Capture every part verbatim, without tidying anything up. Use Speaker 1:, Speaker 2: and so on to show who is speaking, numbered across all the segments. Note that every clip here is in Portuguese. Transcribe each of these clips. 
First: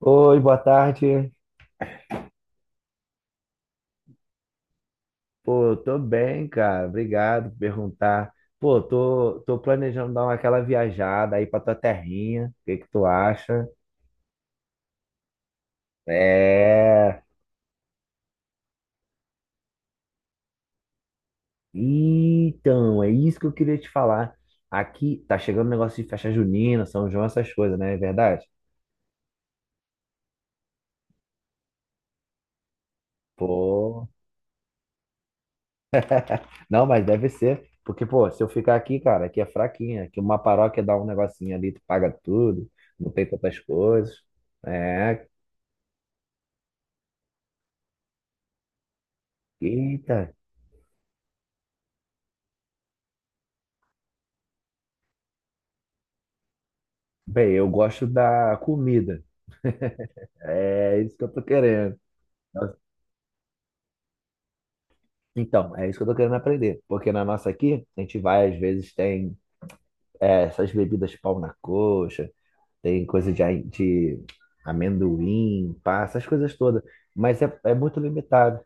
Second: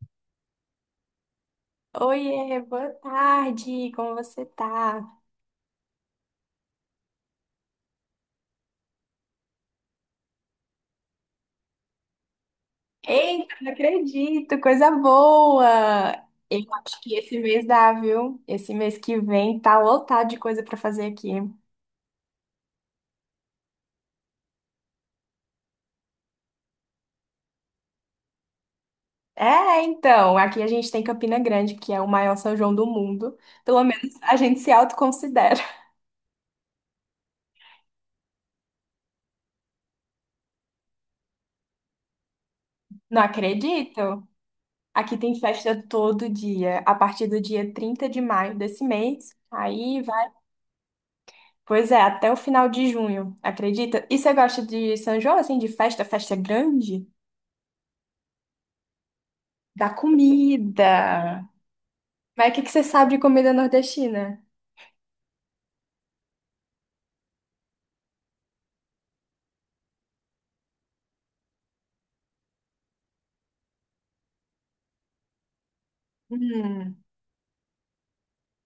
Speaker 1: Oi, boa tarde.
Speaker 2: Oiê, boa tarde, como você tá?
Speaker 1: Pô, tô bem, cara. Obrigado por perguntar. Pô, tô, tô planejando dar uma, aquela viajada aí pra tua terrinha. O que que tu
Speaker 2: Eita,
Speaker 1: acha?
Speaker 2: não acredito, coisa boa! Eu acho que
Speaker 1: É.
Speaker 2: esse mês dá, viu? Esse mês que vem tá lotado de coisa pra fazer aqui.
Speaker 1: Então, é isso que eu queria te falar. Aqui tá chegando o negócio de festa junina, São João, essas coisas, né? É verdade?
Speaker 2: É, então, aqui a gente tem Campina Grande, que é o maior São João do mundo. Pelo
Speaker 1: Pô.
Speaker 2: menos a gente se autoconsidera.
Speaker 1: Não, mas deve ser. Porque, pô, se eu ficar aqui, cara, aqui é fraquinha. Aqui uma paróquia dá um negocinho ali, tu paga tudo, não
Speaker 2: Não
Speaker 1: tem tantas coisas.
Speaker 2: acredito! Aqui
Speaker 1: É.
Speaker 2: tem festa todo dia, a partir do dia trinta de maio desse mês. Aí
Speaker 1: Eita.
Speaker 2: Pois é, até o final de junho, acredita? E você gosta de São João, assim, de festa, festa grande?
Speaker 1: Bem, eu gosto da comida.
Speaker 2: Da
Speaker 1: É isso que eu tô
Speaker 2: comida.
Speaker 1: querendo.
Speaker 2: Mas o que que você sabe de comida nordestina?
Speaker 1: Então, é isso que eu tô querendo aprender. Porque na nossa aqui, a gente vai, às vezes, tem é, essas bebidas pau na coxa, tem coisa de, ai- de amendoim, pá, essas coisas todas.
Speaker 2: Hum,
Speaker 1: Mas é, é muito limitado.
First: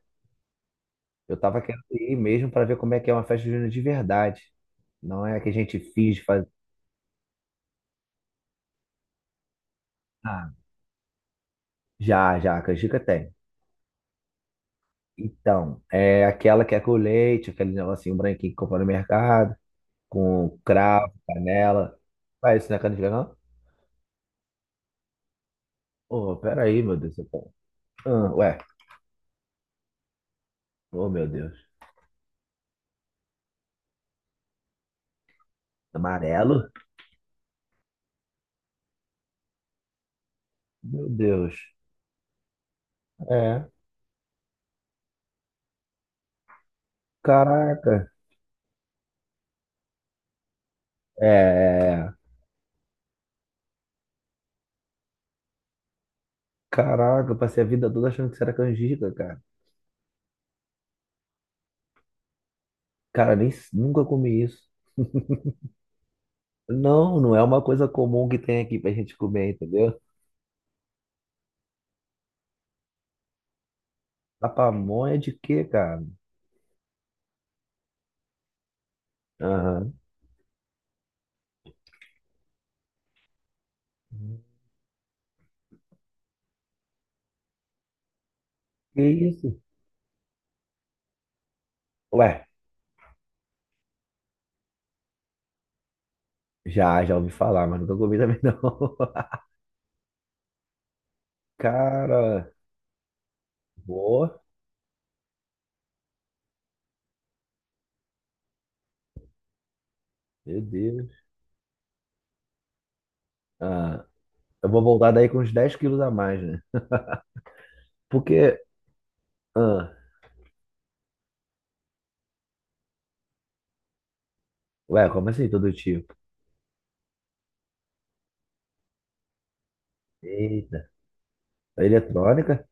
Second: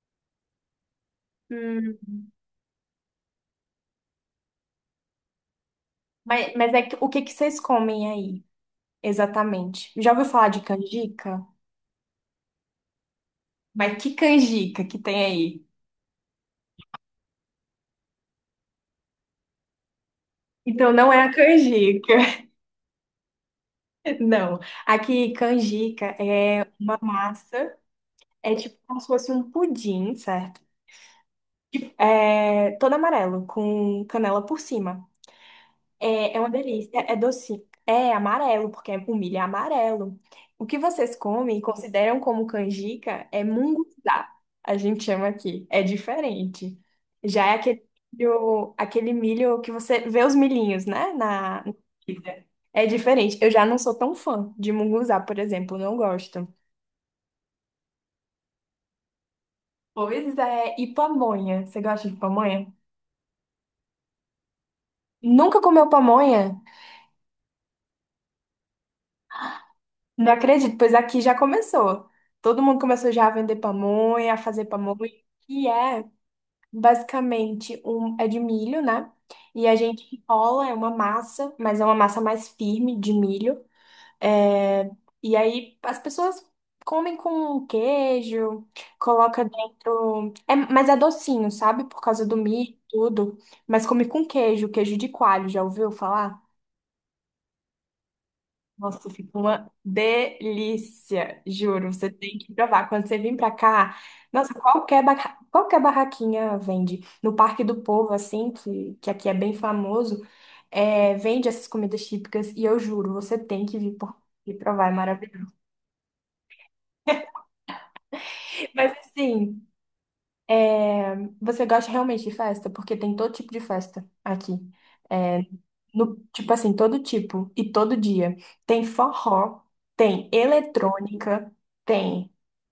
Speaker 1: Eu tava querendo
Speaker 2: hum.
Speaker 1: ir mesmo para ver como é que é uma festa junina de verdade. Não é a que a gente finge fazer.
Speaker 2: Mas, mas é que, o que que vocês comem aí, exatamente? Já ouviu falar
Speaker 1: Ah,
Speaker 2: de canjica?
Speaker 1: já, já, a canjica tem.
Speaker 2: Mas que canjica que tem aí?
Speaker 1: Então, é aquela que é com leite, aquele negocinho branquinho que compra no mercado, com
Speaker 2: Então
Speaker 1: cravo,
Speaker 2: não é a
Speaker 1: canela.
Speaker 2: canjica.
Speaker 1: Vai, isso não é canjica, não?
Speaker 2: Não. Aqui, canjica
Speaker 1: Oh,
Speaker 2: é
Speaker 1: peraí, meu
Speaker 2: uma
Speaker 1: Deus do céu.
Speaker 2: massa,
Speaker 1: Ah,
Speaker 2: é
Speaker 1: ué,
Speaker 2: tipo como se fosse um pudim, certo?
Speaker 1: oh, meu Deus.
Speaker 2: É todo amarelo, com canela por cima. É, é uma
Speaker 1: Amarelo?
Speaker 2: delícia, é é doce, é amarelo, porque é- o milho é amarelo. O que
Speaker 1: Meu
Speaker 2: vocês
Speaker 1: Deus.
Speaker 2: comem e consideram como canjica é
Speaker 1: É.
Speaker 2: munguzá, a gente chama aqui, é diferente. Já é aquele
Speaker 1: Caraca.
Speaker 2: milho, aquele milho que você vê os milhinhos, né,
Speaker 1: É.
Speaker 2: na na
Speaker 1: É, é.
Speaker 2: comida. É diferente, eu já não sou tão fã de munguzá, por exemplo, não gosto.
Speaker 1: Caraca, eu passei a vida toda achando que isso era canjica, cara.
Speaker 2: Pois é, e pamonha, você gosta de pamonha?
Speaker 1: Cara, nem nunca comi isso.
Speaker 2: Nunca comeu pamonha?
Speaker 1: Não, não é uma coisa comum que tem aqui pra gente comer, entendeu?
Speaker 2: Não acredito, pois aqui já começou. Todo mundo começou já a vender pamonha, a
Speaker 1: A
Speaker 2: fazer pamonha,
Speaker 1: pamonha de quê,
Speaker 2: que
Speaker 1: cara?
Speaker 2: é basicamente um é de milho, né? E a
Speaker 1: Aham.
Speaker 2: gente enrola, é uma massa, mas é uma massa mais firme de milho. É, e aí as pessoas comem com queijo,
Speaker 1: Que
Speaker 2: coloca
Speaker 1: isso?
Speaker 2: dentro, é, mas é docinho, sabe? Por causa
Speaker 1: Ué,
Speaker 2: do milho, e tudo. Mas come com queijo, queijo de coalho, já ouviu falar?
Speaker 1: já, já ouvi falar, mas nunca comi também não.
Speaker 2: Nossa, fica uma delícia, juro. Você tem
Speaker 1: Cara,
Speaker 2: que provar. Quando você vir pra cá,
Speaker 1: boa,
Speaker 2: nossa, qualquer, barra- qualquer barraquinha vende. No Parque do Povo, assim, que, que aqui é bem famoso,
Speaker 1: meu
Speaker 2: é,
Speaker 1: Deus.
Speaker 2: vende essas comidas típicas. E eu juro, você tem que vir
Speaker 1: Ah,
Speaker 2: por- e
Speaker 1: eu vou
Speaker 2: provar, é
Speaker 1: voltar daí com uns
Speaker 2: maravilhoso.
Speaker 1: dez quilos a mais, né? Porque,
Speaker 2: Mas assim,
Speaker 1: ah,
Speaker 2: é, você gosta realmente de festa? Porque tem todo tipo de festa aqui.
Speaker 1: ué, como
Speaker 2: É,
Speaker 1: assim todo tipo?
Speaker 2: no, tipo assim, todo tipo e todo dia. Tem forró, tem
Speaker 1: Eita,
Speaker 2: eletrônica,
Speaker 1: a
Speaker 2: tem.
Speaker 1: eletrônica?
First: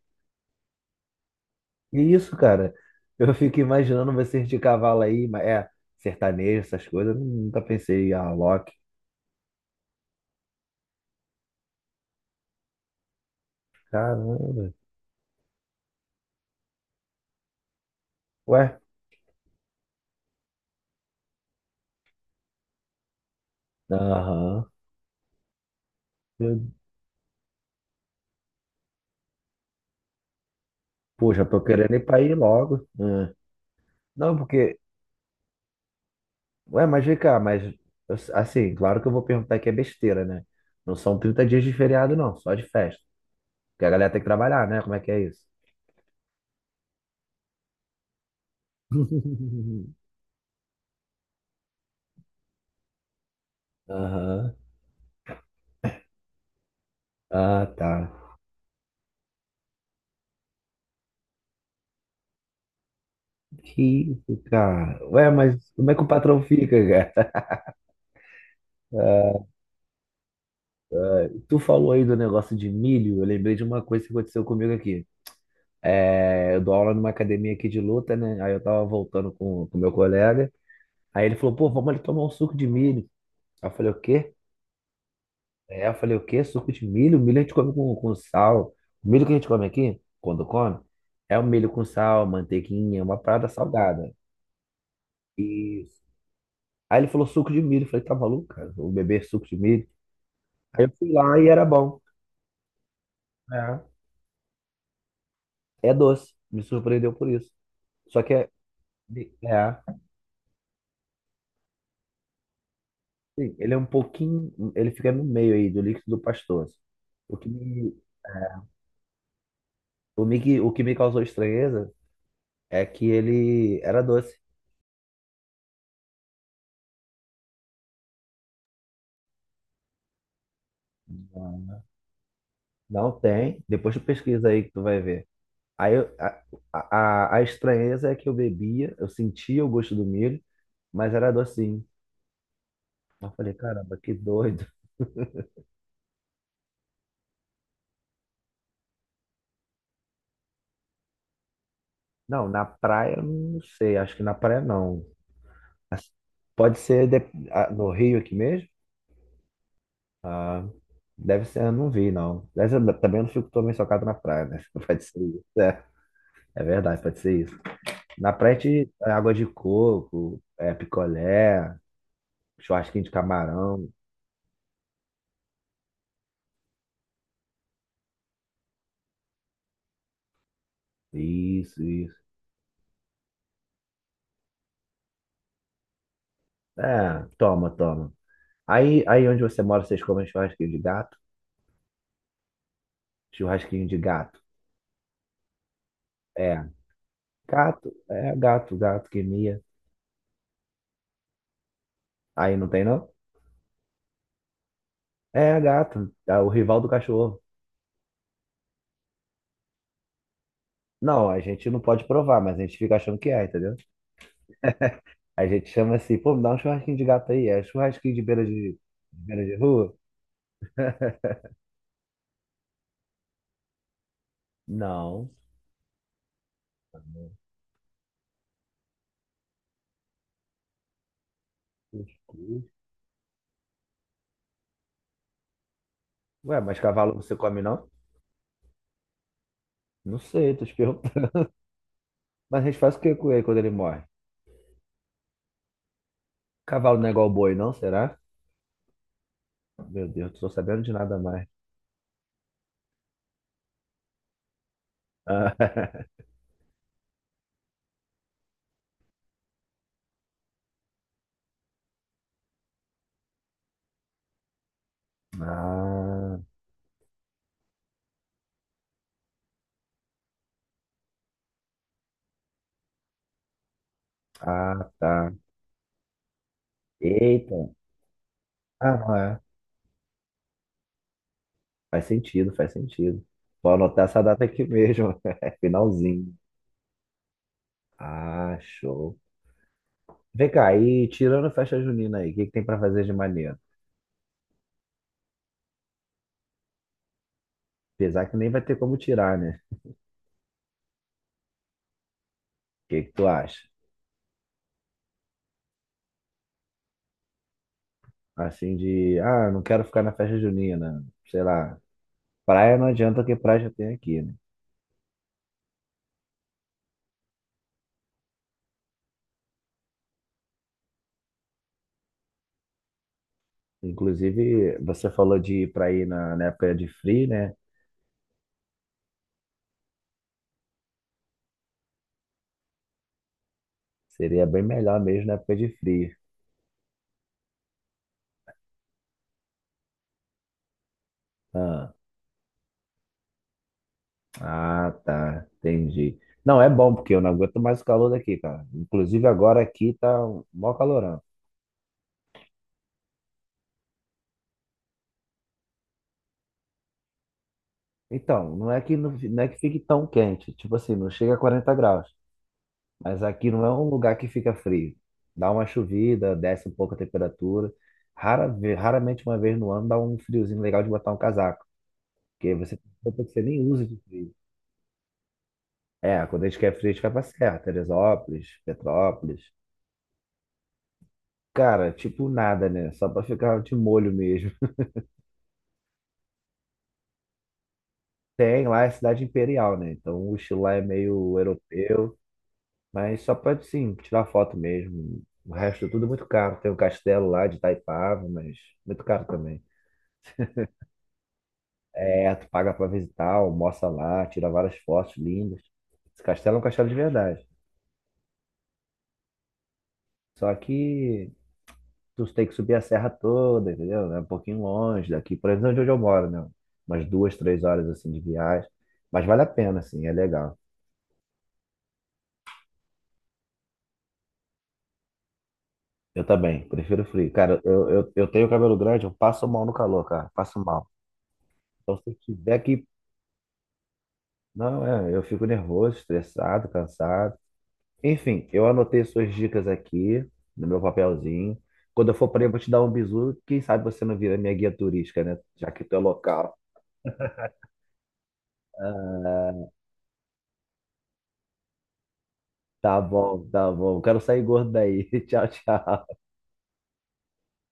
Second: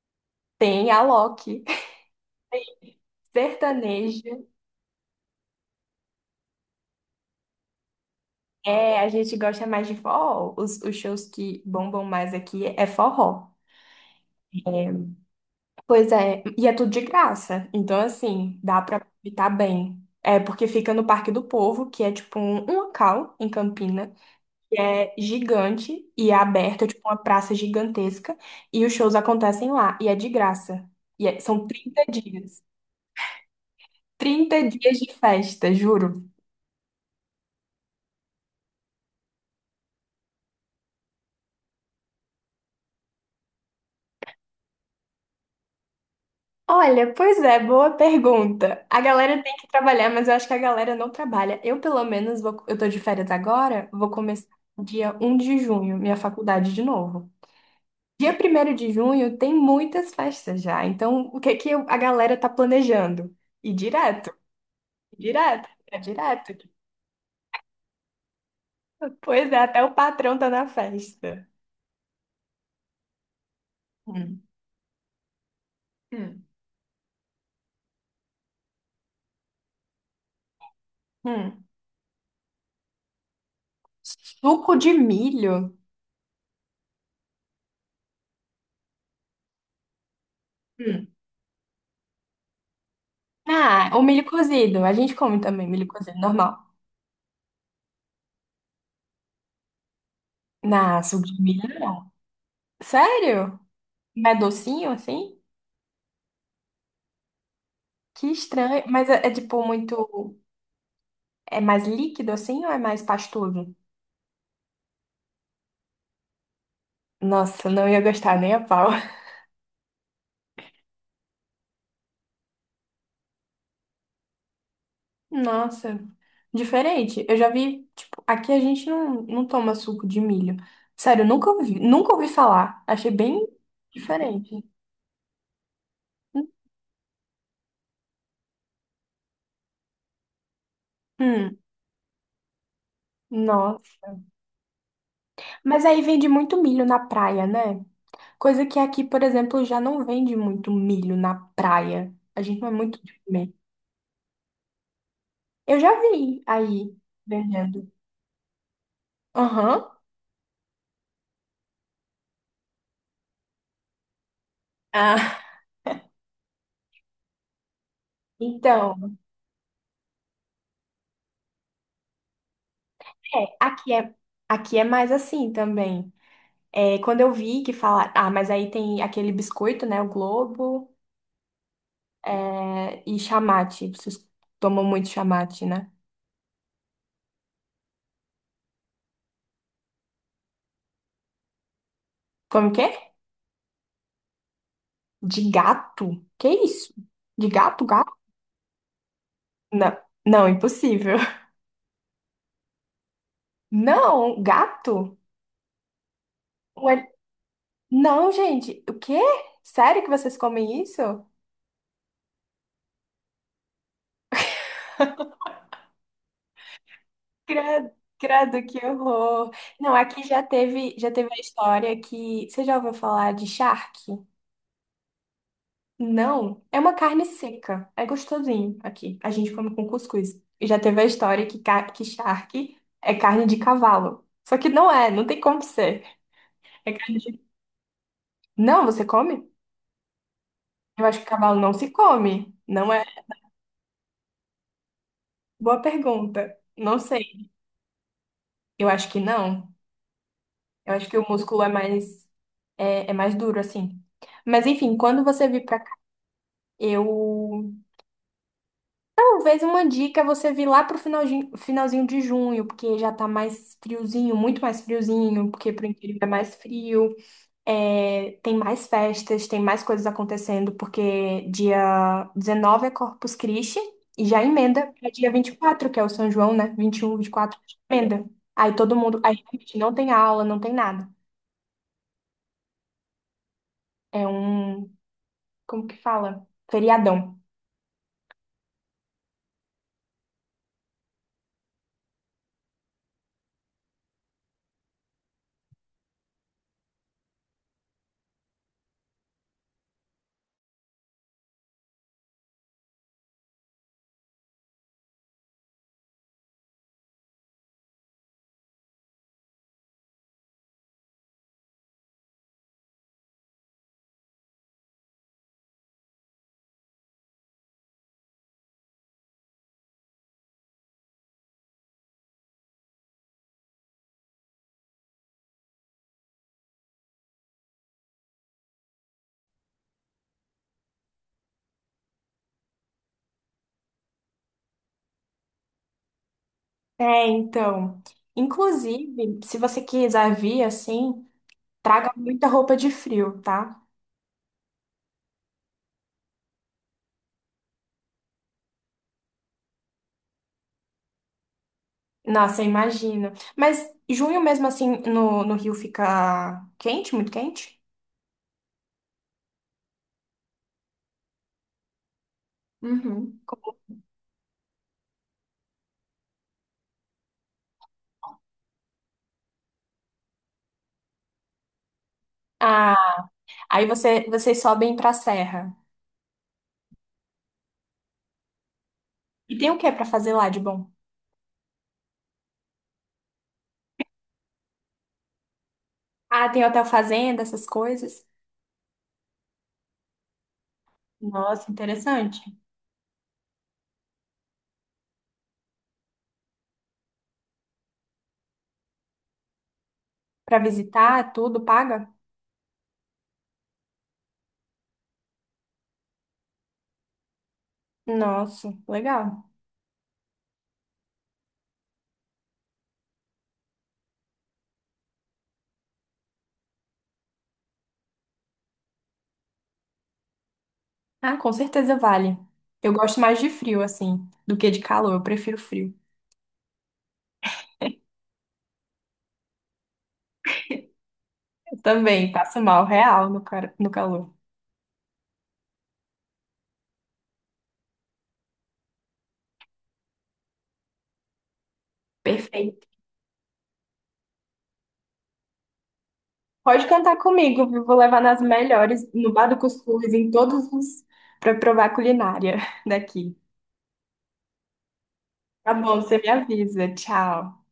Speaker 2: Tem a Loki.
Speaker 1: Que isso, cara? Eu fico imaginando
Speaker 2: Sertanejo.
Speaker 1: vocês de cavalo aí, mas é, sertanejo, essas coisas, eu nunca pensei, ah, Loki.
Speaker 2: É, a gente gosta mais de forró. Os, os shows que bombam mais aqui é forró.
Speaker 1: Caramba,
Speaker 2: Pois é, e é tudo de graça. Então, assim,
Speaker 1: ué,
Speaker 2: dá pra aproveitar bem. É porque fica no Parque do Povo, que é tipo um, um local em Campina,
Speaker 1: aham.
Speaker 2: que é gigante e é
Speaker 1: Eu-
Speaker 2: aberto, é tipo uma praça gigantesca. E os shows acontecem lá, e é de graça. E é-
Speaker 1: Poxa, tô
Speaker 2: são
Speaker 1: querendo ir
Speaker 2: trinta
Speaker 1: pra ir
Speaker 2: dias.
Speaker 1: logo. Ah, não,
Speaker 2: trinta
Speaker 1: porque,
Speaker 2: dias de festa, juro.
Speaker 1: ué, mas vem cá, mas, eu- assim, claro que eu vou perguntar que é besteira, né? Não são trinta dias de feriado, não, só de festa. Porque a galera tem que trabalhar, né? Como é que é isso?
Speaker 2: Olha, pois é, boa pergunta. A galera tem que trabalhar, mas eu acho que a galera não trabalha. Eu, pelo menos, vou- eu tô de férias agora, vou começar
Speaker 1: Aham.
Speaker 2: dia um de junho, minha faculdade de novo.
Speaker 1: Ah, tá.
Speaker 2: Dia primeiro de junho tem muitas festas já, então o que que eu- a galera tá planejando? Ir
Speaker 1: Que
Speaker 2: direto,
Speaker 1: isso, cara.
Speaker 2: ir
Speaker 1: Ué,
Speaker 2: direto,
Speaker 1: mas como é
Speaker 2: é
Speaker 1: que o patrão
Speaker 2: direto.
Speaker 1: fica, cara? Ah,
Speaker 2: Pois é, até o patrão tá na festa.
Speaker 1: tu falou aí do negócio de milho, eu lembrei de uma coisa que
Speaker 2: Hum,
Speaker 1: aconteceu comigo aqui.
Speaker 2: hum,
Speaker 1: É, eu dou aula numa academia aqui de luta, né? Aí eu tava voltando com o meu colega. Aí ele falou,
Speaker 2: hum.
Speaker 1: pô, vamos ali tomar um suco de milho. Aí eu falei, o quê?
Speaker 2: Suco de milho?
Speaker 1: É, eu falei, o quê? Suco de milho? Milho a gente come com, com sal. O milho que a gente come aqui, quando come,
Speaker 2: Hum.
Speaker 1: é o milho com sal, manteiguinha, uma parada
Speaker 2: Ah, o
Speaker 1: salgada.
Speaker 2: milho cozido. A gente come também milho
Speaker 1: Isso.
Speaker 2: cozido, normal.
Speaker 1: Aí ele falou suco de milho. Eu falei, tá maluco, cara? Vou beber suco de milho. Aí eu
Speaker 2: Na
Speaker 1: fui
Speaker 2: suco
Speaker 1: lá
Speaker 2: de
Speaker 1: e era bom.
Speaker 2: milho? Sério?
Speaker 1: É.
Speaker 2: Mas é docinho assim?
Speaker 1: É doce. Me surpreendeu por isso. Só
Speaker 2: Que
Speaker 1: que é.
Speaker 2: estranho. Mas é, é, tipo
Speaker 1: É.
Speaker 2: muito. É mais líquido assim ou é mais
Speaker 1: Sim, ele
Speaker 2: pastoso?
Speaker 1: é um pouquinho. Ele fica no meio aí do líquido pastoso. O que
Speaker 2: Nossa, não
Speaker 1: me,
Speaker 2: ia gostar nem a pau.
Speaker 1: o me, o que me causou estranheza é que ele era doce.
Speaker 2: Nossa, diferente. Eu já vi, tipo, aqui a gente não, não toma suco de milho. Sério, nunca ouvi, nunca ouvi falar. Achei
Speaker 1: Não
Speaker 2: bem
Speaker 1: tem. Depois tu pesquisa aí
Speaker 2: diferente.
Speaker 1: que tu vai ver. Aí eu- a, a, a estranheza é que eu bebia, eu sentia o gosto do milho, mas era
Speaker 2: Hum,
Speaker 1: docinho. Eu falei, caramba,
Speaker 2: nossa.
Speaker 1: que doido.
Speaker 2: Mas aí vende muito milho na praia, né? Coisa que aqui, por exemplo, já não vende muito milho na praia. A
Speaker 1: Não,
Speaker 2: gente
Speaker 1: na
Speaker 2: não é muito
Speaker 1: praia,
Speaker 2: de
Speaker 1: eu
Speaker 2: comer.
Speaker 1: não sei. Acho que na praia não.
Speaker 2: Eu já
Speaker 1: Mas
Speaker 2: vi
Speaker 1: Pode
Speaker 2: aí
Speaker 1: ser de- ah,
Speaker 2: vendendo.
Speaker 1: no Rio aqui mesmo?
Speaker 2: Aham.
Speaker 1: Ah, deve ser, eu não vi, não. Mas eu também não fico também socado na praia, né? Pode ser
Speaker 2: Ah.
Speaker 1: isso. É, é verdade, pode ser isso. Na praia, a gente- é
Speaker 2: Então,
Speaker 1: água de coco, é picolé, churrasquinho de
Speaker 2: é,
Speaker 1: camarão.
Speaker 2: aqui é, aqui é mais assim também. É, quando eu vi que falar, ah, mas aí tem aquele biscoito, né? O Globo,
Speaker 1: Isso, isso.
Speaker 2: é, e chamate. Vocês tomam muito chamate, né?
Speaker 1: É, toma, toma. Aí, aí onde você mora, vocês comem churrasquinho de gato?
Speaker 2: Como que é?
Speaker 1: Churrasquinho de gato.
Speaker 2: De gato? Que
Speaker 1: É,
Speaker 2: isso? De gato,
Speaker 1: gato,
Speaker 2: gato?
Speaker 1: é gato, gato que mia.
Speaker 2: Não, não, impossível.
Speaker 1: Aí não tem, não?
Speaker 2: Não, gato?
Speaker 1: É a gata, tá? O rival do cachorro.
Speaker 2: Não, gente, o quê? Sério que vocês comem isso?
Speaker 1: Não, a gente não pode provar, mas a gente fica achando que é, entendeu? A gente chama assim, pô, me dá um churrasquinho de gato aí. É
Speaker 2: Credo,
Speaker 1: churrasquinho de beira
Speaker 2: credo,
Speaker 1: de,
Speaker 2: que
Speaker 1: de beira
Speaker 2: horror.
Speaker 1: de rua?
Speaker 2: Não, aqui já teve, já teve a história que. Você já ouviu falar de charque?
Speaker 1: Não.
Speaker 2: Não, é uma carne
Speaker 1: Não.
Speaker 2: seca. É gostosinho aqui. A gente come com cuscuz. E já teve a história que, ca- que
Speaker 1: Cuscuz.
Speaker 2: charque é carne de cavalo. Só que não é, não tem como ser.
Speaker 1: Ué, mas
Speaker 2: É
Speaker 1: cavalo
Speaker 2: carne
Speaker 1: você
Speaker 2: de...
Speaker 1: come não?
Speaker 2: Não, você come?
Speaker 1: Não sei, tô te
Speaker 2: Eu acho que
Speaker 1: perguntando.
Speaker 2: cavalo não se come.
Speaker 1: Mas a gente
Speaker 2: Não
Speaker 1: faz o
Speaker 2: é?
Speaker 1: que com ele quando ele morre?
Speaker 2: Boa pergunta. Não
Speaker 1: Cavalo não é igual
Speaker 2: sei.
Speaker 1: boi, não? Será?
Speaker 2: Eu acho que não.
Speaker 1: Meu Deus, não tô sabendo de
Speaker 2: Eu acho
Speaker 1: nada
Speaker 2: que o
Speaker 1: mais.
Speaker 2: músculo é mais, é, é mais duro, assim. Mas enfim, quando você vir pra cá, eu. Talvez uma dica é você vir lá pro finalzinho, finalzinho de junho, porque já tá mais friozinho, muito mais friozinho, porque pro interior é é
Speaker 1: Ah,
Speaker 2: mais frio, é, tem mais festas, tem mais coisas acontecendo, porque dia dezenove é Corpus Christi, e já
Speaker 1: ah,
Speaker 2: emenda pra dia
Speaker 1: tá.
Speaker 2: vinte e quatro que é o São João, né? Vinte e um vinte e quatro
Speaker 1: Eita.
Speaker 2: emenda. Aí
Speaker 1: Ah,
Speaker 2: todo
Speaker 1: não
Speaker 2: mundo. Aí
Speaker 1: é.
Speaker 2: realmente não tem aula, não tem nada.
Speaker 1: Faz sentido, faz sentido. Vou anotar essa
Speaker 2: É
Speaker 1: data aqui
Speaker 2: um
Speaker 1: mesmo. É
Speaker 2: como que
Speaker 1: finalzinho.
Speaker 2: fala? Feriadão.
Speaker 1: Ah, show. Vem cá, e tirando a festa junina aí, o que que tem pra fazer de maneiro? Apesar que nem vai ter como tirar, né? O que que tu acha? Assim de, ah, não quero ficar na festa junina, sei lá. Praia não adianta que praia já tem aqui, né? Inclusive, você falou de ir pra ir na, na época de frio, né? Seria bem melhor mesmo na época de frio.
Speaker 2: É, então. Inclusive, se você quiser vir assim,
Speaker 1: Ah,
Speaker 2: traga muita roupa de frio, tá?
Speaker 1: ah, tá, entendi. Não, é bom, porque eu não aguento mais o calor daqui, cara. Inclusive agora aqui tá um mó calorão.
Speaker 2: Nossa, eu imagino. Mas junho mesmo assim no, no Rio fica quente, muito quente?
Speaker 1: Então, não é que não, não é que fique tão quente, tipo assim, não chega a quarenta graus, mas
Speaker 2: Uhum.
Speaker 1: aqui não é um lugar que fica frio. Dá uma chovida, desce um pouco a temperatura. Rara, ve- raramente uma vez no ano dá um friozinho legal de botar um casaco, porque você tem
Speaker 2: Ah,
Speaker 1: roupa que você nem
Speaker 2: aí
Speaker 1: usa de
Speaker 2: você,
Speaker 1: frio.
Speaker 2: vocês sobem pra serra.
Speaker 1: É, quando a gente quer frio, a gente vai pra Serra, Teresópolis, Petrópolis.
Speaker 2: E tem o que pra fazer lá de bom?
Speaker 1: Cara, tipo nada, né? Só pra ficar de molho mesmo.
Speaker 2: Ah, tem hotel fazenda, essas coisas.
Speaker 1: Tem lá é cidade imperial, né? Então o estilo lá é meio
Speaker 2: Nossa,
Speaker 1: europeu,
Speaker 2: interessante.
Speaker 1: mas só pode sim tirar foto mesmo. O resto é tudo muito caro. Tem um castelo lá de Itaipava, mas muito caro também.
Speaker 2: Pra visitar, tudo paga?
Speaker 1: É, tu paga pra visitar, almoça lá, tira várias fotos lindas. Esse castelo é um castelo de verdade.
Speaker 2: Nossa, legal.
Speaker 1: Só que tu tem que subir a serra toda, entendeu? É um pouquinho longe daqui, por exemplo, de onde eu moro, né? Umas duas, três horas assim de viagem. Mas vale a pena, assim, é legal.
Speaker 2: Ah, com certeza vale. Eu gosto mais de frio, assim, do que de calor. Eu prefiro frio.
Speaker 1: Eu também, prefiro frio. Cara, eu, eu, eu tenho cabelo grande, eu passo mal no calor, cara. Passo mal.
Speaker 2: Eu
Speaker 1: Então, se
Speaker 2: também
Speaker 1: tiver
Speaker 2: passo mal
Speaker 1: que.
Speaker 2: real no, cara- no calor.
Speaker 1: Não, é, eu fico nervoso, estressado, cansado. Enfim, eu anotei suas dicas aqui no meu papelzinho. Quando eu for para aí, eu vou te dar
Speaker 2: Perfeito.
Speaker 1: um bisu. Quem sabe você não vira minha guia turística, né? Já que tu é local.
Speaker 2: Pode cantar comigo, viu? Vou levar nas melhores, no Bar do
Speaker 1: Ah,
Speaker 2: Cuscuz, em todos os, para provar a culinária
Speaker 1: tá
Speaker 2: daqui.
Speaker 1: bom, tá bom. Quero sair gordo daí. Tchau,
Speaker 2: Tá bom,
Speaker 1: tchau.
Speaker 2: você me avisa. Tchau.